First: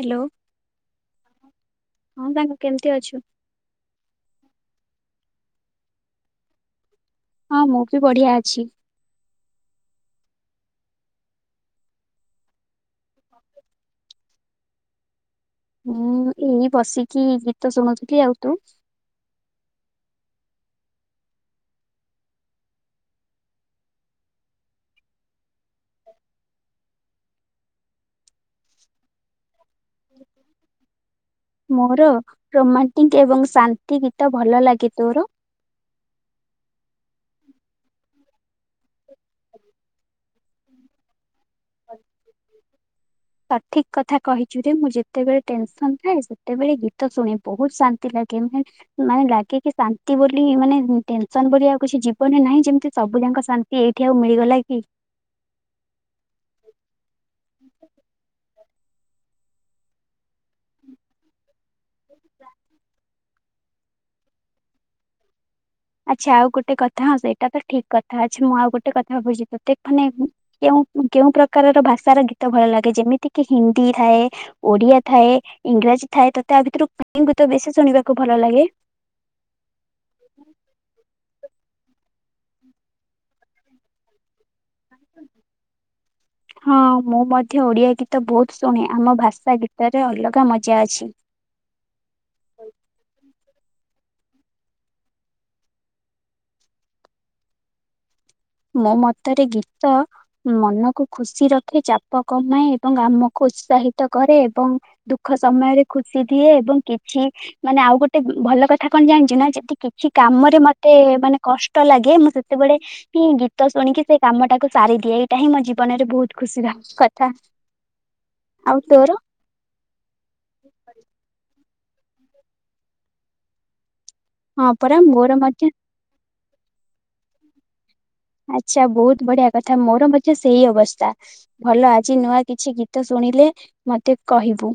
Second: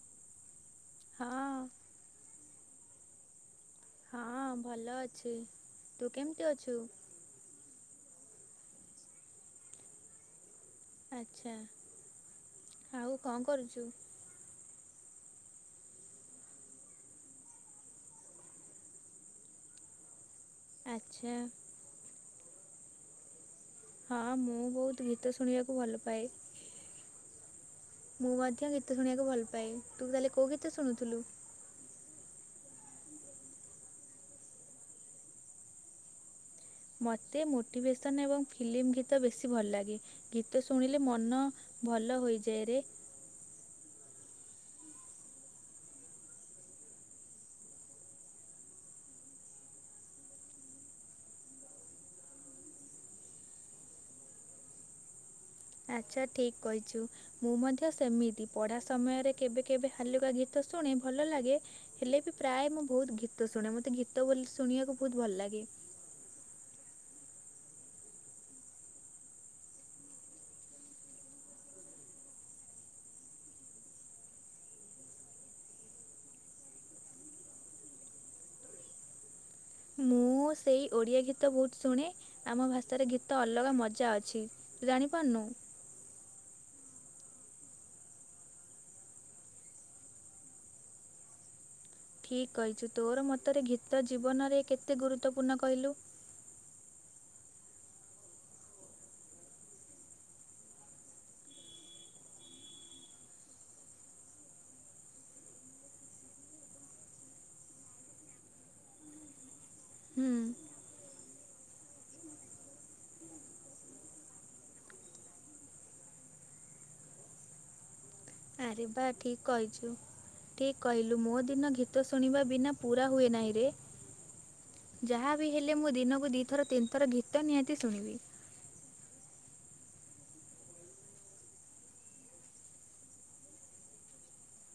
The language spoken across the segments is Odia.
ହାଲୋ। ହଁ। ହଁ ସାଙ୍ଗ କେମିତି ଅଛୁ? ହଁ ଭଲ ଅଛି ତୁ କେମିତି ଅଛୁ? ହଁ ମୁଁ ବି ବଢିଆ ଅଛି। ଆଚ୍ଛା ଆଉ କଣ କରୁଛୁ? ମୁଁ ଏଇ ବସିକି ଗୀତ ଶୁଣୁଥିଲି ଆଉ ତୁ। ଆଚ୍ଛା। ହଁ ମୁଁ ବହୁତ ଗୀତ ଶୁଣିବାକୁ ଭଲ ପାଏ। ମୁଁ ମଧ୍ୟ ଗୀତ ଶୁଣିବାକୁ ଭଲ ପାଏ। ତୁ କାଲି କୋଉ ଗୀତ ଶୁଣୁଥିଲୁ? ମୋର ରୋମାଣ୍ଟିକ ଏବଂ ଶାନ୍ତି ଗୀତ ଭଲ ଲାଗେ। ତୋର? ମତେ ମୋଟିଭେସନ୍ ଏବଂ ଫିଲିମି ଗୀତ ବେଶୀ ଭଲ ଲାଗେ। ଗୀତ ଶୁଣିଲେ ମନ ଭଲ ହୋଇଯାଏ ରେ। [inaudible] ସଠିକ୍ କଥା କହିଛୁ ରେ ମୁଁ ଯେତେବେଳେ ଟେନସନ୍ ଥାଏ ସେତେବେଳେ ଗୀତ ଶୁଣେ ବହୁତ ଶାନ୍ତି ଲାଗେ। ମାନେ ଲାଗେ କିି ଶାନ୍ତି ବୋଲି ମାନେ ଟେନସନ ବୋଲି ଆଉ କିଛି ଜୀବନରେ ନାହିଁ ଯେମିତି ସବୁ ଯାକ ଶାନ୍ତି। ନ୍ତି ଏଇଠି ଆଉ ମିଳିଗଲା କି। ଆଚ୍ଛା ଠିକ୍ କହିଛୁ ମୁଁ ମଧ୍ୟ ସେମିତି ପଢା ସମୟରେ କେବେ କେବେ ହାଲୁକା ଗି ଗୀତ ଶୁଣେ ଭଲ ଲାଗେ ହେଲେ ବି ପ୍ରାୟ ମୁଁ ବହୁତ୍ ଗୀ ତ। ତ ଶୁଣେ ମତେ ଗୀତ ବୋଲ୍ ଶୁଣିବାକୁ ବହୁତ ଭଲ ଲାଗେ। ଆଚ୍ଛା ଆଉ ଗୋଟେ କଥା ହଁ ସେଟା ତ ଠିକ୍ କଥା ଅଛି ମୁଁ ଆଉ ଗୋଟେ କଥା ଭାବୁଛି ତତେ ମାନେ। କେଉଁ ଉଁ କେଉଁ ପ୍ରକାରର ଭାଷାର ଗୀତ ଭଲ ଲାଗେ ଯେମିତି କି ହିନ୍ଦୀ ଥାଏ। ଓଡିଆ ଥାଏ ଇଂରାଜୀ ଥାଏ। ତତେ ଆ ଭିତରୁ କାଉଁ ଗୀତ ବେଶୀ ଶୁଣିବାକୁ ଭଲ ଲାଗେ। ମୁଁ ସେଇ ଓଡ଼ିଆ ଗୀତ ବହୁତ୍ ଶୁଣେ। ଆମ ଭାଷାରେ ଗୀତ ଅଲଗା ମଜା ଅଛି ତୁ ଜାଣିପାରୁନୁ। ହଁ ମୁଁ ମଧ୍ୟ ଓଡିଆ ଗୀତ ବହୁତ ଶୁଣେ ଆମ ଭାଷା ଗୀତରେ ଅଲଗା ମଜା ଅଛି। ଠିକ୍ କହିଛୁ ତୋର ମତରେ ଗୀତ ଜୀବନରେ କେତେ ଗୁରୁତ୍ୱ ପୂର୍ଣ୍ଣ କହିଲୁ। ମୋ ମତରେ ଗୀତ। ମନକୁ ଖୁସି ରଖେ ଚାପ କମାଏ ଏବଂ ଆମକୁ ଉତ୍ସାହିତ କରେ ଏବଂ। ଦୁଃଖ ସମୟରେ ଖୁସି ଦିଏ ଏବଂ କିଛି। ମାନେ ଆଉ ଗୋଟେ ଉଁ ଭଲ କଥା କଣ ଜାଣିଛୁ ନା ଜଦି କି ଛି କାମରେ ହୁଁ ମତେ ମାନେ କଷ୍ଟ ଲାଗେ ମୁଁ ସେତେବେଳେ। କି ଗୀତ ଶୁଣିକି ସେ କାମ ଟାକୁ ସାରି ଦିଏ ଏଇଟା ହିଁ ମୋ ଜୀବନରେ ବହୁତ ଖୁସିର କଥା। [inaudible] ଆରେ ବା ତୋର ଠିକ କହିଛୁ। ଠିକ୍ କହିଲୁ ମୋ ଦିନ ଗୀତ ଶୁଣିବା ବିନା ପୂରା ହୁଏ ନାହିଁ ରେ। ହଁ ପରା ଯାହା ମୋର ବିି ମଧ୍ୟ ହେଲେ ମୁଁ ଦିନକୁ ଦି ଥର ତିନି ଥର ଗୀତ ନିହାତି ଶୁଣିବି। ଆଚ୍ଛା ବହୁତ ବଢିଆ କଥା ମୋର ମଧ୍ୟ ସେଇ ଅବସ୍ଥା। ଭଲ ଆଜି ନୂଆ କିଛି ଗୀତ ଶୁଣିଲେ ମତେ କହିବୁ।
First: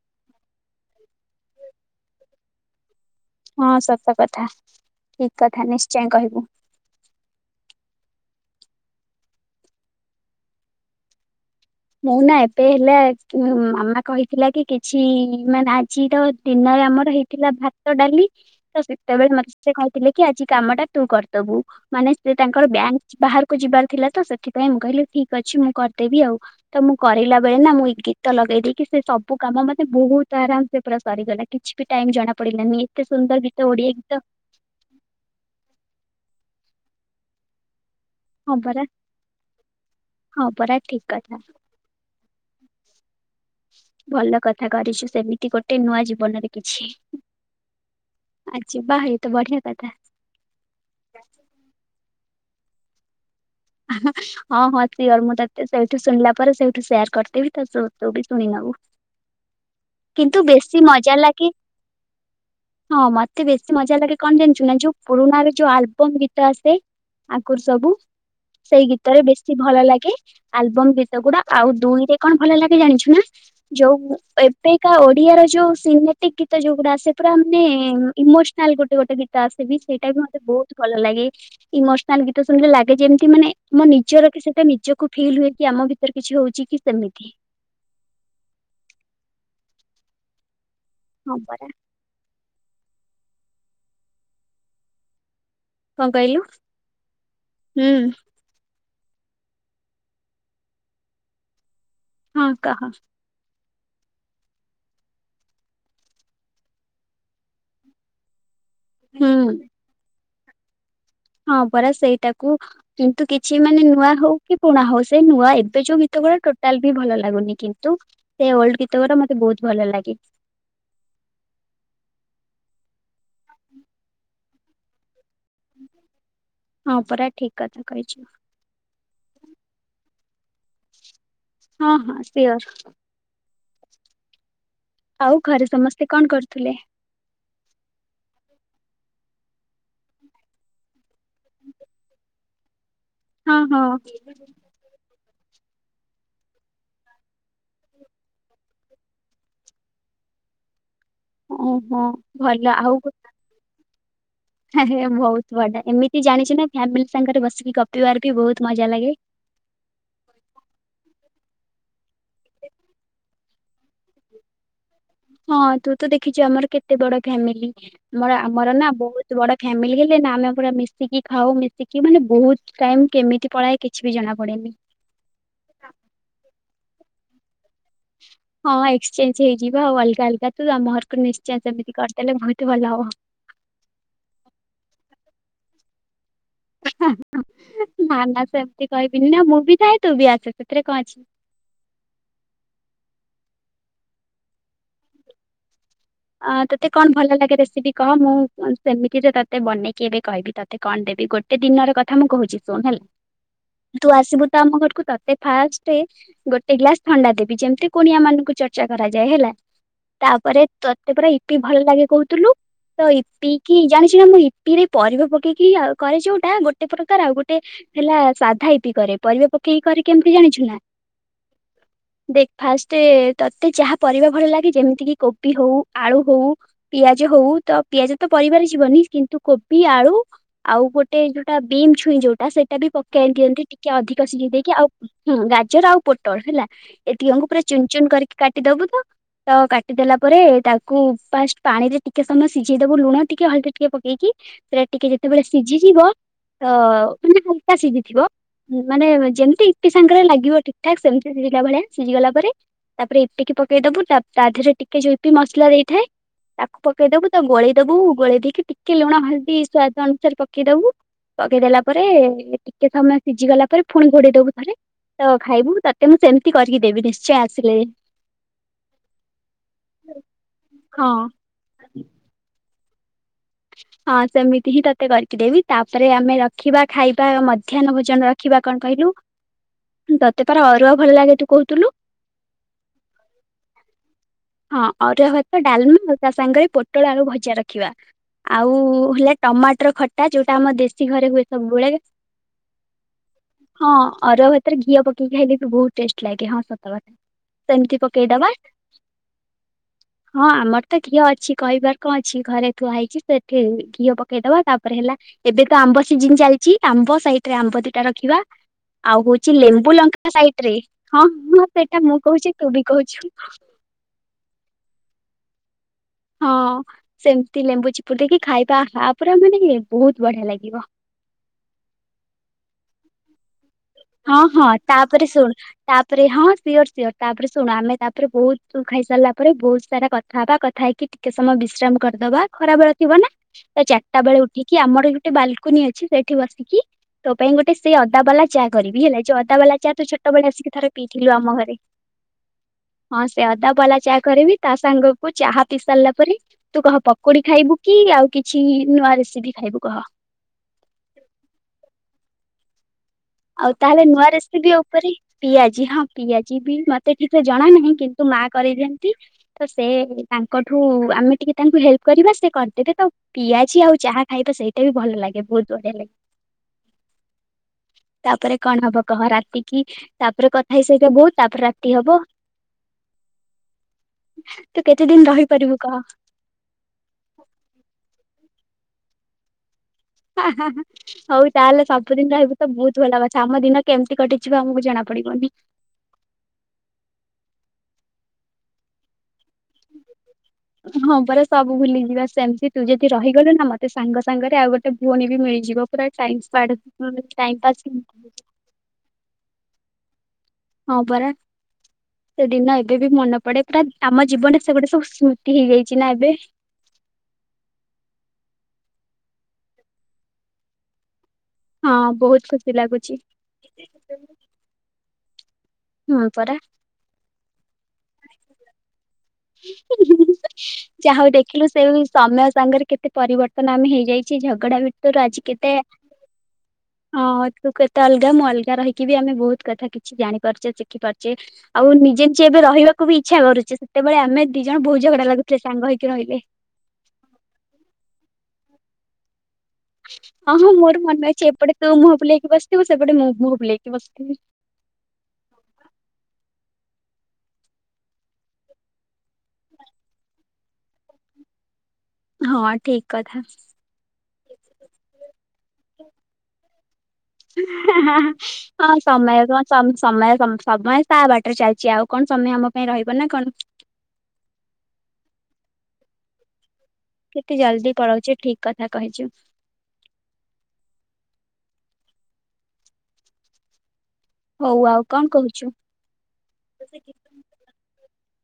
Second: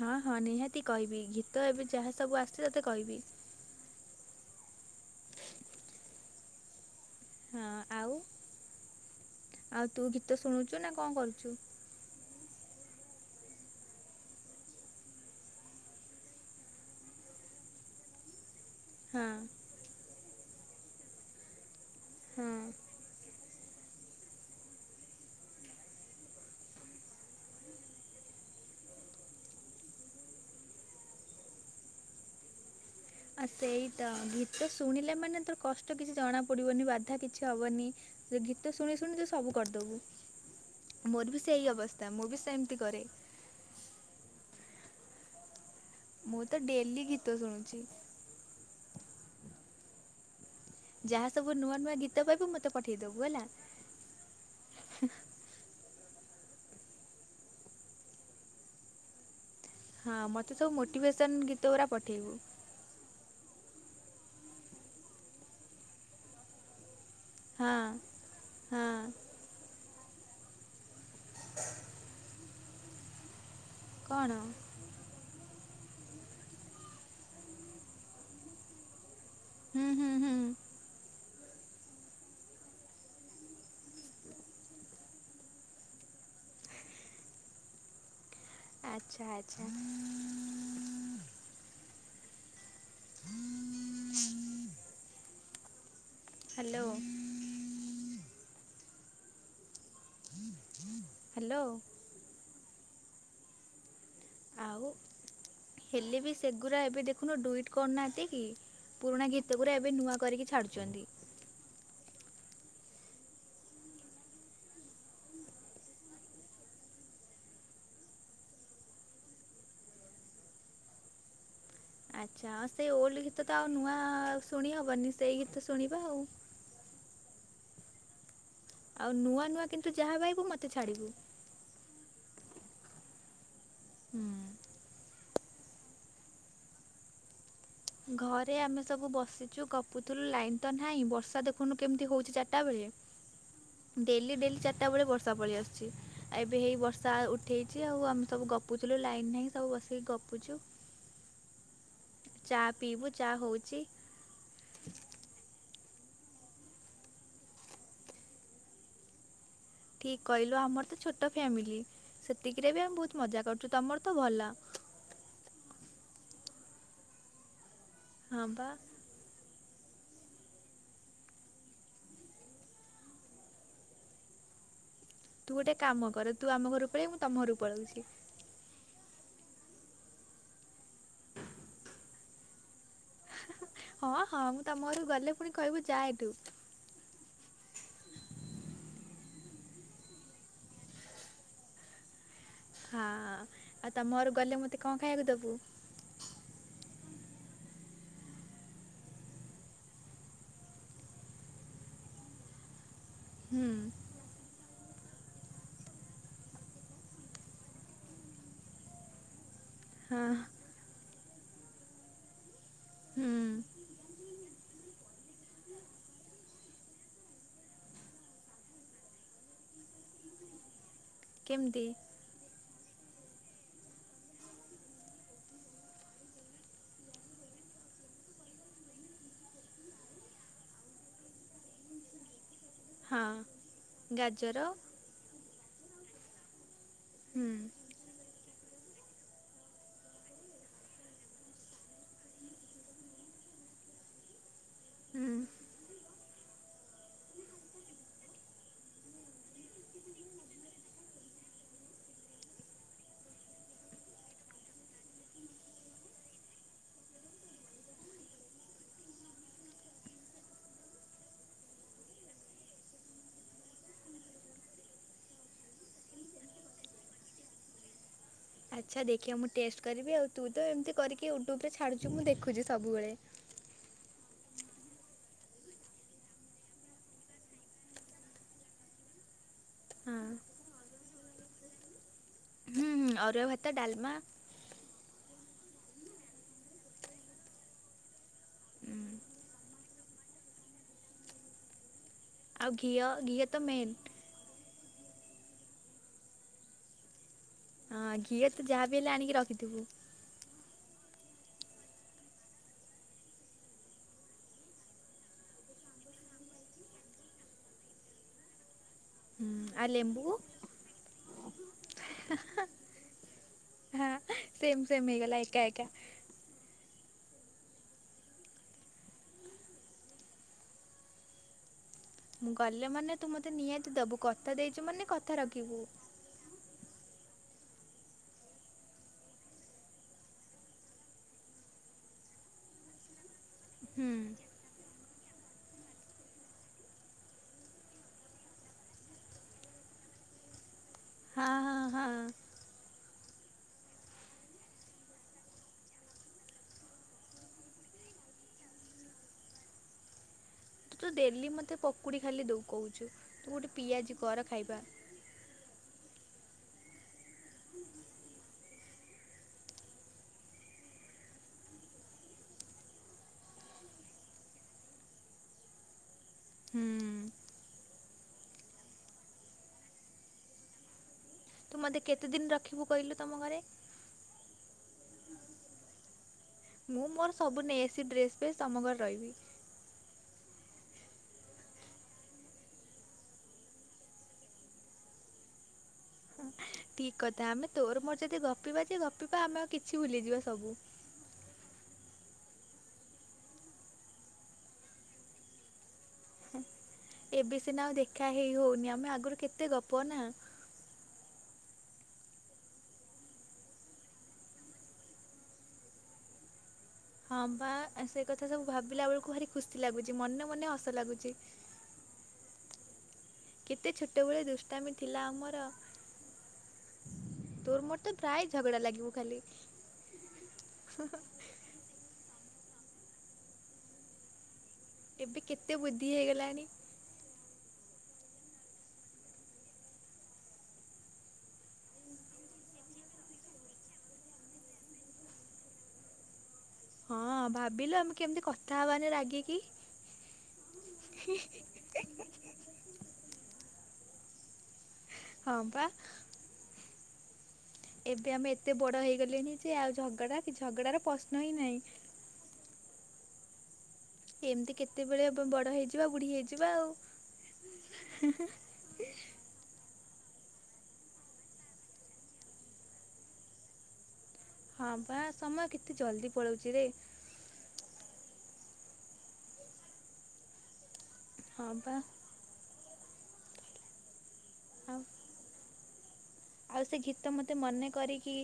ହଁ ହଁ ନିହାତି କହିବି ଗୀତ ଏବେ ଯାହା ସବୁ ଆସିଛି ତତେ କହିବି। ହଁ ସତ କଥା ଠିକ କଥା ନିଶ୍ଚୟ କହିବୁ। ଆ ଆଉ। ଆଉ ତୁ ଗୀତ ଶୁଣୁଛୁ ନା କଣ କରୁଚୁ? ମୁଁ ନା ଏବେ ହେଲା ମାମା କହିଥିଲା କି କିଛି ମାନେ ଆଜି ତ ଦିନରେ ଆମର ହେଇ ଥିଲା ଭାତ ଡାଲି ତ ସେ ହଁ ସେତେବେଳେ ମତେ ସେ କହିଥିଲେ କି ଆଜି କାମଟା ତୁ କରିଦବୁ ମାନେ ସେ ତାଙ୍କର ହଁ ବ୍ୟାଙ୍କ ବାହାରକୁ। କୁ ଯିବାର ଥିଲା ତ ସେଥିପାଇଁ ମୁଁ କହିଲି ଠିକ ଅଛି ମୁଁ କରିଦେବି ଆଉ। ତ ମୁଁ କରିଲା ବେଳେ ନା ମୁଁ ଏଇ ଗୀତ ଲଗେଇ ଦେଇକି ସେ ସବୁ କାମ ମତେ ବହୁତ ଆରାମ ସେ ପୁରା ସରିଗଲା କିଛି‌। ବି ଟାଇମ୍ ଜଣା ପଡିଲାନି ଏତେ ସୁନ୍ଦର ଗୀତ ଓଡିଆ ଗୀତ। ଗିତ ଶୁଣିଲା ମାନେ ତୋର କଷ୍ଟ କିଛି ଜଣା ପଡିବନି ବାଧା କିଛି ହବନି ସେ ହଁ ଗୀତ ପରା ଶୁଣି ଶୁଣି ତୁ ସବୁ କରିଦେବୁ ହଁ ପରା ଠିକ ମୋର କଥା ବି ସେଇ ଅବସ୍ଥା ମୁଁ ବି ସେମିତି କରେ। ଭଲ କଥା କରିଛୁ ସେମିତି ଗୋଟେ ନୂଆ ମୁଁ ଜୀବନରେ ତ କିଛି। ଡେଲି ଗୀତ ଶୁଣୁଛି। ଆଜି ବା ଏଇ ତ ବଢିଆ କଥା। ଯାହା ସବୁ ନୂଆ ନୂଆ ଗୀତ ପାଇବୁ ମତେ ପଠେଇଦବୁ ହେଲା। ଆ ହାଁ। ହଁ ହଁ ସିଓର ମୁଁ ତତେ ସେଇଠି ଶୁଣିଲା ପରେ ସେଇଠୁ ସେୟାର କରିଦେବି ତୁବି ଶୁଣି ନବୁ। ହଁ କିନ୍ତୁ ମତେ ସବୁ ବେଶୀ ମଜା ଲାଗେ ମୋଟିଭେସନ ଗୀତ ଗୁରା ପଠେଇବୁ। ହଁ ମତେ ବେଶୀ ମଜା ଲାଗେ କଣ ଜଣିଛୁ ନା ଯୋଉ ପୁରୁଣାରେ ଯୋଉ ଆଲବମ ଗୀତ ଆସେ। ଆଗର ସବୁ ହଁ ସେଇ ହଁ ଗୀତରେ ବେଶୀ ଭଲ ଲାଗେ। ଆଲବମ୍ ଗୀତ ଗୁଡା ଆଉ ଦୁଇରେ କଣ ଭଲ ଲାଗେ ଜାଣିଛୁ ନା ଯୋଉ କଣ ଏବେ। କା ଓଡିଆର ଯୋଉ ସିନେଟିକ ଗୀତ ଯୋଉ ଗୁଡା ଆସେ ପୁରା ମାନେ ଇମୋସନାଲ ଗୋଟେ ଗୋଟେ ଗୀତ। ଗୀତ ଆସେ ବି ହୁଁ ସେଇଟା ହୁଁ ବି ହୁଁ ମତେ ବହୁତ ଭଲ ଲାଗେ ଇମୋସନାଲ ଗୀତ ଶୁଣିଲେ ଲାଗେ ଯେମତି। କି ମାନେ ମୋ ନିଜର କି ସେଟା ନିଜକୁ ଫିଲ୍ ହୁଏ କି ଆମ ଭିତରେ କିଛି ହଉଛି କି ସେମିତି। ଆଚ୍ଛା ଆଚ୍ଛା। ହଁ ପରା କଣ କହିଲୁ ହ୍ୟାଲୋ ହୁଁ। ହ୍ୟାଲୋ। ହଁ କହ? ଆଉ ହେଲେ ବି ସେଗୁଡ଼ା ଏବେ ଦେଖୁନୁ ଡୁଇଟ୍ କରୁନାହାନ୍ତି କି? ପୁରୁଣା ହୁଁ ଗୀତ ଗୁରା ଏବେ ନୂଆ କରିକି ଛାଡୁଛନ୍ତି। ହଁ ପରା ସେଇଟାକୁ କିନ୍ତୁ କିଛି ମାନେ ନୂଆ ହଉ କି ପୁଣା ହଉ ସେ ନୂଆ ଏବେ ଯୋଉ ଗୀତ ଗୁଡା ଟୋଟାଲ ବି ଭଲ ଲାଗୁନି କିନ୍ତୁ ସେ ଓଲଡ ଗୀତ ଗୁରା ମତେ ବହୁତ ଭଲ ଲାଗେ। ଆଚ୍ଛା ହଁ ସେଇ ଓଲ୍ଡ ଗୀତ ତ ଆଉ ନୂଆ ଶୁଣି ହବନି ସେଇ ଗୀତ ଶୁଣିବା ଆଉ। ହଁ ପରା ଠିକ କଥା କହିଛ। ଆଉ ନୂଆ ନୂଆ କିନ୍ତୁ ଯାହା ପାଇବୁ ମତେ ଛାଡିବୁ? ହଁ ହଁ ସିଓର। ହୁଁ। ଆଉ ଘରେ ସମସ୍ତେ କଣ କରୁଥିଲେ? ଘରେ ଆମେ ସବୁ ବସିଛୁ ଗପୁଥିଲୁ ଲାଇନ ତ ନାହିଁ ବର୍ଷା ବର୍ଷା ଦେଖନ୍ତୁ କେମିତି ହଉଛି ଚାରିଟା ହଁ ହଁ ବେଳେ ଡେଲି ଡେଲି ଚାରିଟା ବେଳେ ବର୍ଷା ପଳି ଆସିଛି ଆଉ ଏବେ ହେଇ ବର୍ଷା ଉଠେଇଛି ଆଉ ଆମେ ସବୁ ଗପୁଥିଲୁ ଲାଇନ ନାହିଁ। ସବୁ ବସିକି ଗପୁଚୁ। ଓହୋ। ଚା ଭଲ ଆଉ ପିଇବୁ, ଚା ହଉଛିି। [unintelligible] ବହୁତ ବଢି଼ଆ, ଏମିତି ଜାଣିଛ ନା ଫ୍ୟାମିଲି ସାଙ୍ଗରେ ବସିକି ଗପିବାର ବି ବହୁତ ମଜା ଲାଗେ। ଠିକ କହିଲୁ, ଆମର ତ ଛୋଟ ଫ୍ୟାମିଲି ସେତିକିରେ ବି ଆମେ ବହୁତ ମଜା କରୁଛୁ, ତମର ତ ଭଲ। ହଁ, ତୁ ତ ଦେଖିଛୁ ଆମର କେତେ ବଡ ଫ୍ୟାମିଲି, ଆମର ହଁ ବା। ଆମର ନା ବହୁତ ଏତେ ବଡ଼ ଫ୍ୟାମିଲି ହେଲେ ନା ଆମେ ପୁରା ମିଶିକି ଖାଉ ମିଶିକି ମାନେ ବହୁତ ଟାଇମ କେମିତି ପଳାଏ କିଛି ବି ଜଣା ପଡେ଼ନି। ତୁ ଗୋଟେ କାମ କର ତୁ ଆମ ଘରକୁ ପଳେୟା ମୁଁ ତମ ଘରକୁ ପଳଉଛି। ହଁ, ଏକ୍ସଚେଞ୍ଜ ହେଇଯିବା ଆଉ ଅଲଗା ଅଲଗା, ତୁ ଆମ ଘରକୁ ନିଶ୍ଚୟ ସେମିତି କର। ତହେଲେ ବହୁତ ଭଲ ହବ। ହଁ, ହଁ, ମୁଁ ତମ ଘରୁ ଗଲେ ପୁଣି କହିବୁ ଯା ଏଠୁ଼? ନା ନା, ସେମତି କହିବିନି ନା, ମୁଁ ବି ଥାଏ ତୁ ବି ଆସ ସେଥିରେ କଣ ଅଛି। ହଁ, ଆଉ ତମ ଘରକୁ ଗଲେ ମତେ କଣ ଖାଇବାକୁ ଦବୁ? ଆ ତୋତେ କଣ ଭଲ ଲାଗେ ରେସିପି କହ ମୁଁ ସେମିତିରେ ତତେ ବନେଇକି ଏବେ କହିବି ତତେ? ତତେ କଣ ଦେବି ଗୋଟେ ଦିନର କଥା ମୁଁ କହୁଛି ଶୁଣ ହୁଁ ହେଲା ତୁ ଆସିବୁ ତ ଆମ ଘରକୁ ତତେ ଫାଷ୍ଟେ ଗୋଟେ ଗ୍ଲାସ ଥଣ୍ଡା ଦେବି, ଯେମିତି କୁଣିଆ ମାନଙ୍କୁ ଚର୍ଚ୍ଚା କରାଯାଏ ହେଲା, ହଁ ତାପରେ ତ ତତେ ପରା ଇପି ଭଲ ଲାଗେ କହୁଥିଲୁ? ତ ହୁଁ ଇପି କିି ଜାଣିଛୁ ନା ଇପିରେ ପରିବା ପକେଇକି ଆଉ କରେ ଯୋଉଟା, ଗୋଟେ ପ୍ରକାର ଆଉ ଗୋଟେ ହେଲା ସାଧା ଇପି କରେ, ପରିବା ପକେଇ କରେ କେମିତି ଜାଣିଛୁ ନା? କେମତି? ଦେଖେ ଫାଷ୍ଟ ତତେ ଯାହା ପରିବା ଭଲ ଲାଗେ ଯେମିତି କିି କୋବି ହଉ ଆଳୁ ହଉ, ପିଆଜ ହଉ ତ ପିଆଜ ତ ପରିବାରେ ଯିବନି କିନ୍ତୁ କୋବି, ଆଳୁ ଆଉ ଗୋଟେ ଯୋଉଟା ବିମ୍ ଛୁଇଁ ଯୋଉଟା ସେ ଟା ବି ପକାଇ ହଁ ଦିଅନ୍ତି, ଟିକେ ଅଧିକ ସିଝେଇ ଗାଜର ଦେଇକି, ଆଉ ହଁ ଗାଜର ଆଉ ପୋଟଳ ହେଲା। ଏତିକଙ୍କୁ ହୁଁ ପୁରା ଚୁନ୍ ଚୁନ୍ କରିକି କାଟିଦବୁ ତ, ତ କାଟିଦେଲା ପରେ ତା କୁ ଫାଷ୍ଟ ପାଣି ରେ ଟିକେ ସମୟ ସିଝେଇଦବୁ ଲୁଣ ଟିକେ, ହଲଦୀ ଟିକେ ପକେଇକି। ସେଟା ଟିକେ ହୁଁ। ଯେତେବେଳେ ସିଝିଯିବ, ତ ଗୋଟା ସିଝିଥିବ ମାନେ ଯେମିତି ଇପି ସାଙ୍ଗରେ ଲାଗିବ ଠିକ୍ ଠାକ୍, ସେମିତି ସିଝିଲା ଭଳିଆ ସିଝିଗଲା ପରେ ତାପରେ ଇପିକି ପକେଇ ଦବୁ, ତା ତା ଦେହରେ ଟିକେ ଯଉ ଇପି ମସଲା ଦେଇଥାଏ ତାକୁ ପକେଇଦବୁ, ତାକୁ ଗୋଳେଇ ଦବୁ, ଗୋଳେଇ ଦେଇକି ଟିକେ ଲୁଣ ହଳଦୀ ସ୍ୱାଦ ଅନୁସାରେ ପକେଇଦବୁ। ପକେଇଦେଲା ପରେ, ଟିକେ ସମୟ ସିଝିଗଲା ପରେ ଫୁଣି ଘୋଡେଇ ଦବୁ ଥରେ। ତ ଖାଇବୁ, ତତେ ମୁଁ ସେମିତି କରିକି ଦେବି ନିଶ୍ଚୟ ଆସିଲେ। ଆଚ୍ଛା, ଦେଖିବା ମୁଁ ଟେଷ୍ଟ କରିବି ଆଉ।। ତୁ ତ ଏମିତି ହଁ କରିକି ୟୁଟ୍ୟୁବ୍ ରେ ଛାଡୁ଼ଛୁ, ମୁ ଦେଖୁଛି ସବୁବେଳେ। ହଁ, ସେମିତି ହିଁ ତତେ କରିକି ଦେବି। ତାପରେ ଆମେ ରଖିବା ଖାଇବା ମଧ୍ୟାହ୍ନ ଭୋଜନ ଦେଖିବା କଣ କହିଲୁ, ହଁ ତତେ ପାରା ଅରୁଆ ଭଲ ଲାଗେ ତୁ କହୁଥିଲୁ? ହୁଁ, ଅରୁଆ ଭାତ, ଡା଼ଲମା ହଁ, ଅରୁଆ ଭାତ, ଡା଼ଲମା ଆଉ ତା ସାଙ୍ଗରେ ପୋଟଳ ଆଳୁ ଭଜା ରଖିବା। ଆଉ ହୁଁ, ହେଲା ଟମାଟର ଖଟା, ଯୋଉଟା ଆମ ଦେଶୀ ଘରେ ହୁଏ ସବୁବେଳେ। ଆଉ ଘିଅ, ଘିଅ ତ ହଁ ମେନ୍। ଅରୁଆ ଭାତରେ ଘିଅ ପକେଇକି ଖାଇଲେ ବି ବହୁତ ଟେଷ୍ଟ ଲାଗେ, ହଁ ସତ କଥା। ସେମିତି ହଁ, ପକେଇଦବା ଘିଅ ତୁ ଯାହାବି ହେଲେ ଆଣିକି ରଖିଥିବୁ। ହଁ, ଆମର ତ ଘିଅ ଅଛି, କହିବାର କଣ ଅଛି, ଘରେ ଥୁଆ ହେଇଛି। ସେଠି ଘିଅ ପକେଇଦବା, ତାପରେ ହେଲା ଏବେ ତ ଆମ୍ବ ସିଜିିନ୍ ଚାଲଚି, ଆମ୍ବ ସାଇଟ୍ ରେ ଆମ୍ବ ଦିଟା ରଖିବା। ଆଉ ହଉଛି ହୁଁ ଆଉ ଲେମ୍ବୁ, ଲଙ୍କା ସାଇଟ୍ ରେ, ହଁ ହଁ, ସେଇଟା ମୁଁ କହୁଛି ତୁ ବି କହୁଛୁ। ହଁ, ସେମ୍ ସେମ୍ ହେଇଗଲା ଏକା ଏକା। ହଁ ସେମିତି ଲେମ୍ବୁ ଚିପୁଡ଼ି ଦେଇକି ଖାଇବା। ଆହାଃ, ପୁରା ମାନେ ବହୁତ ବଢି଼ଆ ଲାଗିବ। ମୁଁ ଗଲେ ମାନେ ତୁ ମତେ ନିହାତି ଦବୁ, ହଁ କଥା ହଁ ଦେଇଚୁ ମାନେ ତାପରେ କଥା ଶୁଣୁ ରଖିବୁ। ତାପରେ ହଁ ସିଓର୍ ସିଓର୍ ତାପରେ ଶୁଣ ଆମେ ତାପରେ ବହୁତ ଖାଇ ସାରିଲା ପରେ ବହୁତ ସାରା କଥା ହେବା। କଥା ହେ ଟିକେ ସମୟ ବିଶ୍ରାମ କରିଦେବା। ଖରାବେଳ ଥିବ ନା। ତ ହୁଁ ଚାରିଟା ବେଳ ଉଠିକି କି ଆମର ଗୋଟେ ବାଲକୁନି ଅଛି ସେଇଠି ବସିକି ତୋ ପାଇଁ ଗୋଟେ ସେଇ ଅଦା ବାଲା ଚା କରିବି ହେଲା। ଯଉ ଅଦା ବାଲା ଚା ତୁ ଛୋଟବେଳେ ଆସିକି ଥରେ ପିଇଥିଲୁ ଆମ ହଁ ଘରେ। ହଁ ହଁ। ହଁ ସେ ଅଦା ବାଲା ଚାହା କରିବି। ତା ସାଙ୍ଗ କୁ ଚାହା ପି ସାରିଲା ପରେ ତୁ କହ ପକୁଡି ଖାଇବୁ କି ଆଉ କିଛି ନୂଆ ରେସିପି ଖାଇବୁ କହ? ତୁ ଡେଲି ମତେ ପକୁଡି ଖାଲି କହୁଚୁ। ଆଉ ତାହେଲେ ନୂଆ ରେସିପି ଉପରେ। ପିଆଜି ହଁ ପିଆଜି ବି ମତେ ଠିକ୍ ଜଣା ନାହିଁ କିନ୍ତୁ ମା କରି ଦିଅନ୍ତି। ତ ସେ ତାଙ୍କଠୁ ଆମେ ଟିକେ ତାଙ୍କୁ ହେଲ୍ପ କରିବା ସେ କରିଦେଲେ ତ। ପିଆଜି ଆଉ ଚାହା ଖାଇବା ସେଇଟା ବି ଭଲ ଲାଗେ। ବହୁତ ବଢିଆ ଲାଗେ। ହୁଁ ତାପରେ କଣ ହବ କହ? ରାତି କିି ତାପରେ ଖାଇ ସାରିବା [unintelligible] ତାପରେ ତୁ ରାତି ମୋତେ ହବ। କେତେ ଦିନ ରଖିବୁ କହିଲୁ ତମ ଘରେ? ତୁ କେତେ ଦିନ ରହିପାରିବୁ କହ? ମୁଁ, ମୋର ସବୁ ନେଇ ଆସିବି ଡ୍ରେସ୍ ଫେସ୍, ତମ ଘରେ ରହିବି। ହା ହା। ହଉ ତାହେଲେ ସବୁଦିନ ରହିବୁ ତ ବହୁତ ଭଲ କଥା। ଆମ ଦିନ କେମିତି କଟିଯିବ ଆମକୁ ଜଣା ପଡିବନି। ଠିକ୍ କଥା ଆମେ ତୋର ମୋର ଯଦି ଗପିବା ଯେ ଗପିବା ଆମେ ଆଉ କିଛି ଭୁଲିଯିବା ସବୁ। ହଁ ପରା ସବୁ ଭୁଲିଯିବା। ସେମିତି ତୁ ଯଦି ରହିଗଲୁ ନା ମତେ ସାଙ୍ଗ ସାଙ୍ଗରେ ଆଉ ଗୋଟେ ଭଉଣୀ ବି ମିଳିଯିବ। ପୁରା ଟାଇମ। [unintelligible] ଏବେ ସିନା ଆଉ ଦେଖା ହେଇ ହଉନି ଆମେ ଆଗରୁ କେତେ ଗପ ନା। ହଁ ପରା। ସେଦିନ ଏବେ ବି ମନ ପଡେ। ପୁରା ଆମ ଜୀବନରେ ସେ ଗୋଟେ ସବୁ ସ୍ମୃତି ହେଇଯାଇଛି ନା ଏବେ। ହଁ ପା। ସେ କଥା ସବୁ ଭାବିଲା ବେଳକୁ ଭାରି ଖୁସି ଲାଗୁଚି ମନେ ମନେ ହସ ଲାଗୁଚି। ହଁ ବହୁତ ଖୁସି ଲାଗୁଚି। କେତେ ଛୋଟବେଳେ ଦୁଷ୍ଟାମୀ ଥିଲା ଆମର। ହଁ ପରା। ତୋର ମୋର ତ ପ୍ରାୟ ଝଗଡା ଲାଗିବୁ ଖାଲି। ଯାହା ହଉ ଦେ ଦେଖିଲୁ ସେ ସମୟ ସାଙ୍ଗରେ କେତେ ପରିବର୍ତ୍ତନ ଆମେ ହେଇଯାଇଚେ ଝଗଡା ବି ତୋର ଆଜି ଏବେ କେତେ? ବୁଦ୍ଧି ହେଇଗଲାଣି। ହଁ ତୁ କେତେ ଅଲଗା ମୁଁ ଅଲଗା ରହିକି ବି ଆମେ ବହୁତ କଥା କିଛି ଜାଣିପାରୁଛେ ଶିଖି ପାରୁଛେ। ଆଉ ନିଜେ ନିଜେ ଏବେ ରହିବାକୁ ବି ଇଚ୍ଛା କରୁଛେ ସେତେବେଳେ ଆମେ ଦି ଜଣ ବହୁ ଝଗଡା ଲାଗୁଥିଲେ ସାଙ୍ଗ ହେଇକି ରହିଲେ। ହଁ ଭାବିଲ ଆମେ କେମିତି କଥା ହବାନି ରାଗିକି। ହଁ-ହଁ ମୋର ମନେ ଅଛି ଏପଟେ ତୁ ମୁହଁ ବୁଲେଇକି ବସିଥିବୁ ସେପଟେ ମୁଁ ମୁହଁ ବୁଲେଇକି ବସିଥିବି। ହଁ ପା ଏବେ ଆମେ ଏତେ ବଡ଼ ହେଇଗଲେଣି ଯେ ଆଉ ଝଗଡ଼ା କି ଝଗଡ଼ାର ପ୍ରଶ୍ନ ହିଁ ନାହିଁ। ହଁ ଠିକ୍ କଥା। ଏମିତି କେତେବେଳେ ବ ବଡ ହେଇଯିବା ବୁଢୀ ହେଇଯିବା ଆଉ ହେଁ-ହେଁ-ହେଁ ହଁ ସମୟ ତ ସମ୍ ସମୟ ସମୟ ତା ବାଟରେ ଚାଲିଛି ଆଉ କଣ ସମୟ ଆମ ପାଇଁ ରହିବ ନା କଣ। ହଁ ପା ସମୟ କେତେ ଜଲଦି ପଳଉଛିରେ। କେତେ ଜଲଦି ପଳଉଛି ଠିକ୍ କଥା କହିଛୁ। ହଁ ପା ହଉ ଆଉ କଣ କହୁଛୁ। ଆଉ ସେ ଘୀତ ମତେ ମନେ କରିକି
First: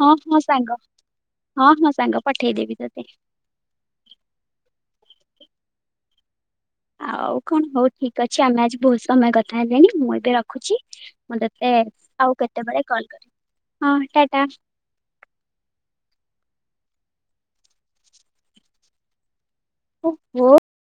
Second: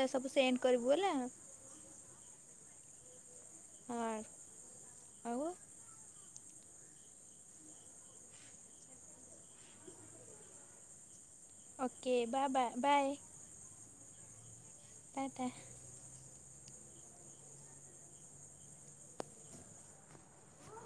ହଁ ସବୁ ହଁ ସେଣ୍ଡ୍ ସାଙ୍ଗ କରିବୁ ହେଲା। ହଁ ହଁ ସାଙ୍ଗ ପଠେଇଦେବି ତତେ। ହ ଆଉ ଆଉ କଣ ହଉ ଠିକ୍ ଅଛି ଆମେ ଆଜି ବହୁତ ସମୟ କଥା ହେଲେଣି ମୁଁ ଏବେ ରଖୁଛି ମତେ ୟେସ୍ ଓକେ ଆଉ ବା ବା କେତେବେଳେ କଲ୍ ବାଏ କରିବି। ହଁ ଟାଟା। ଟାଟା। ହୋ ହୋ।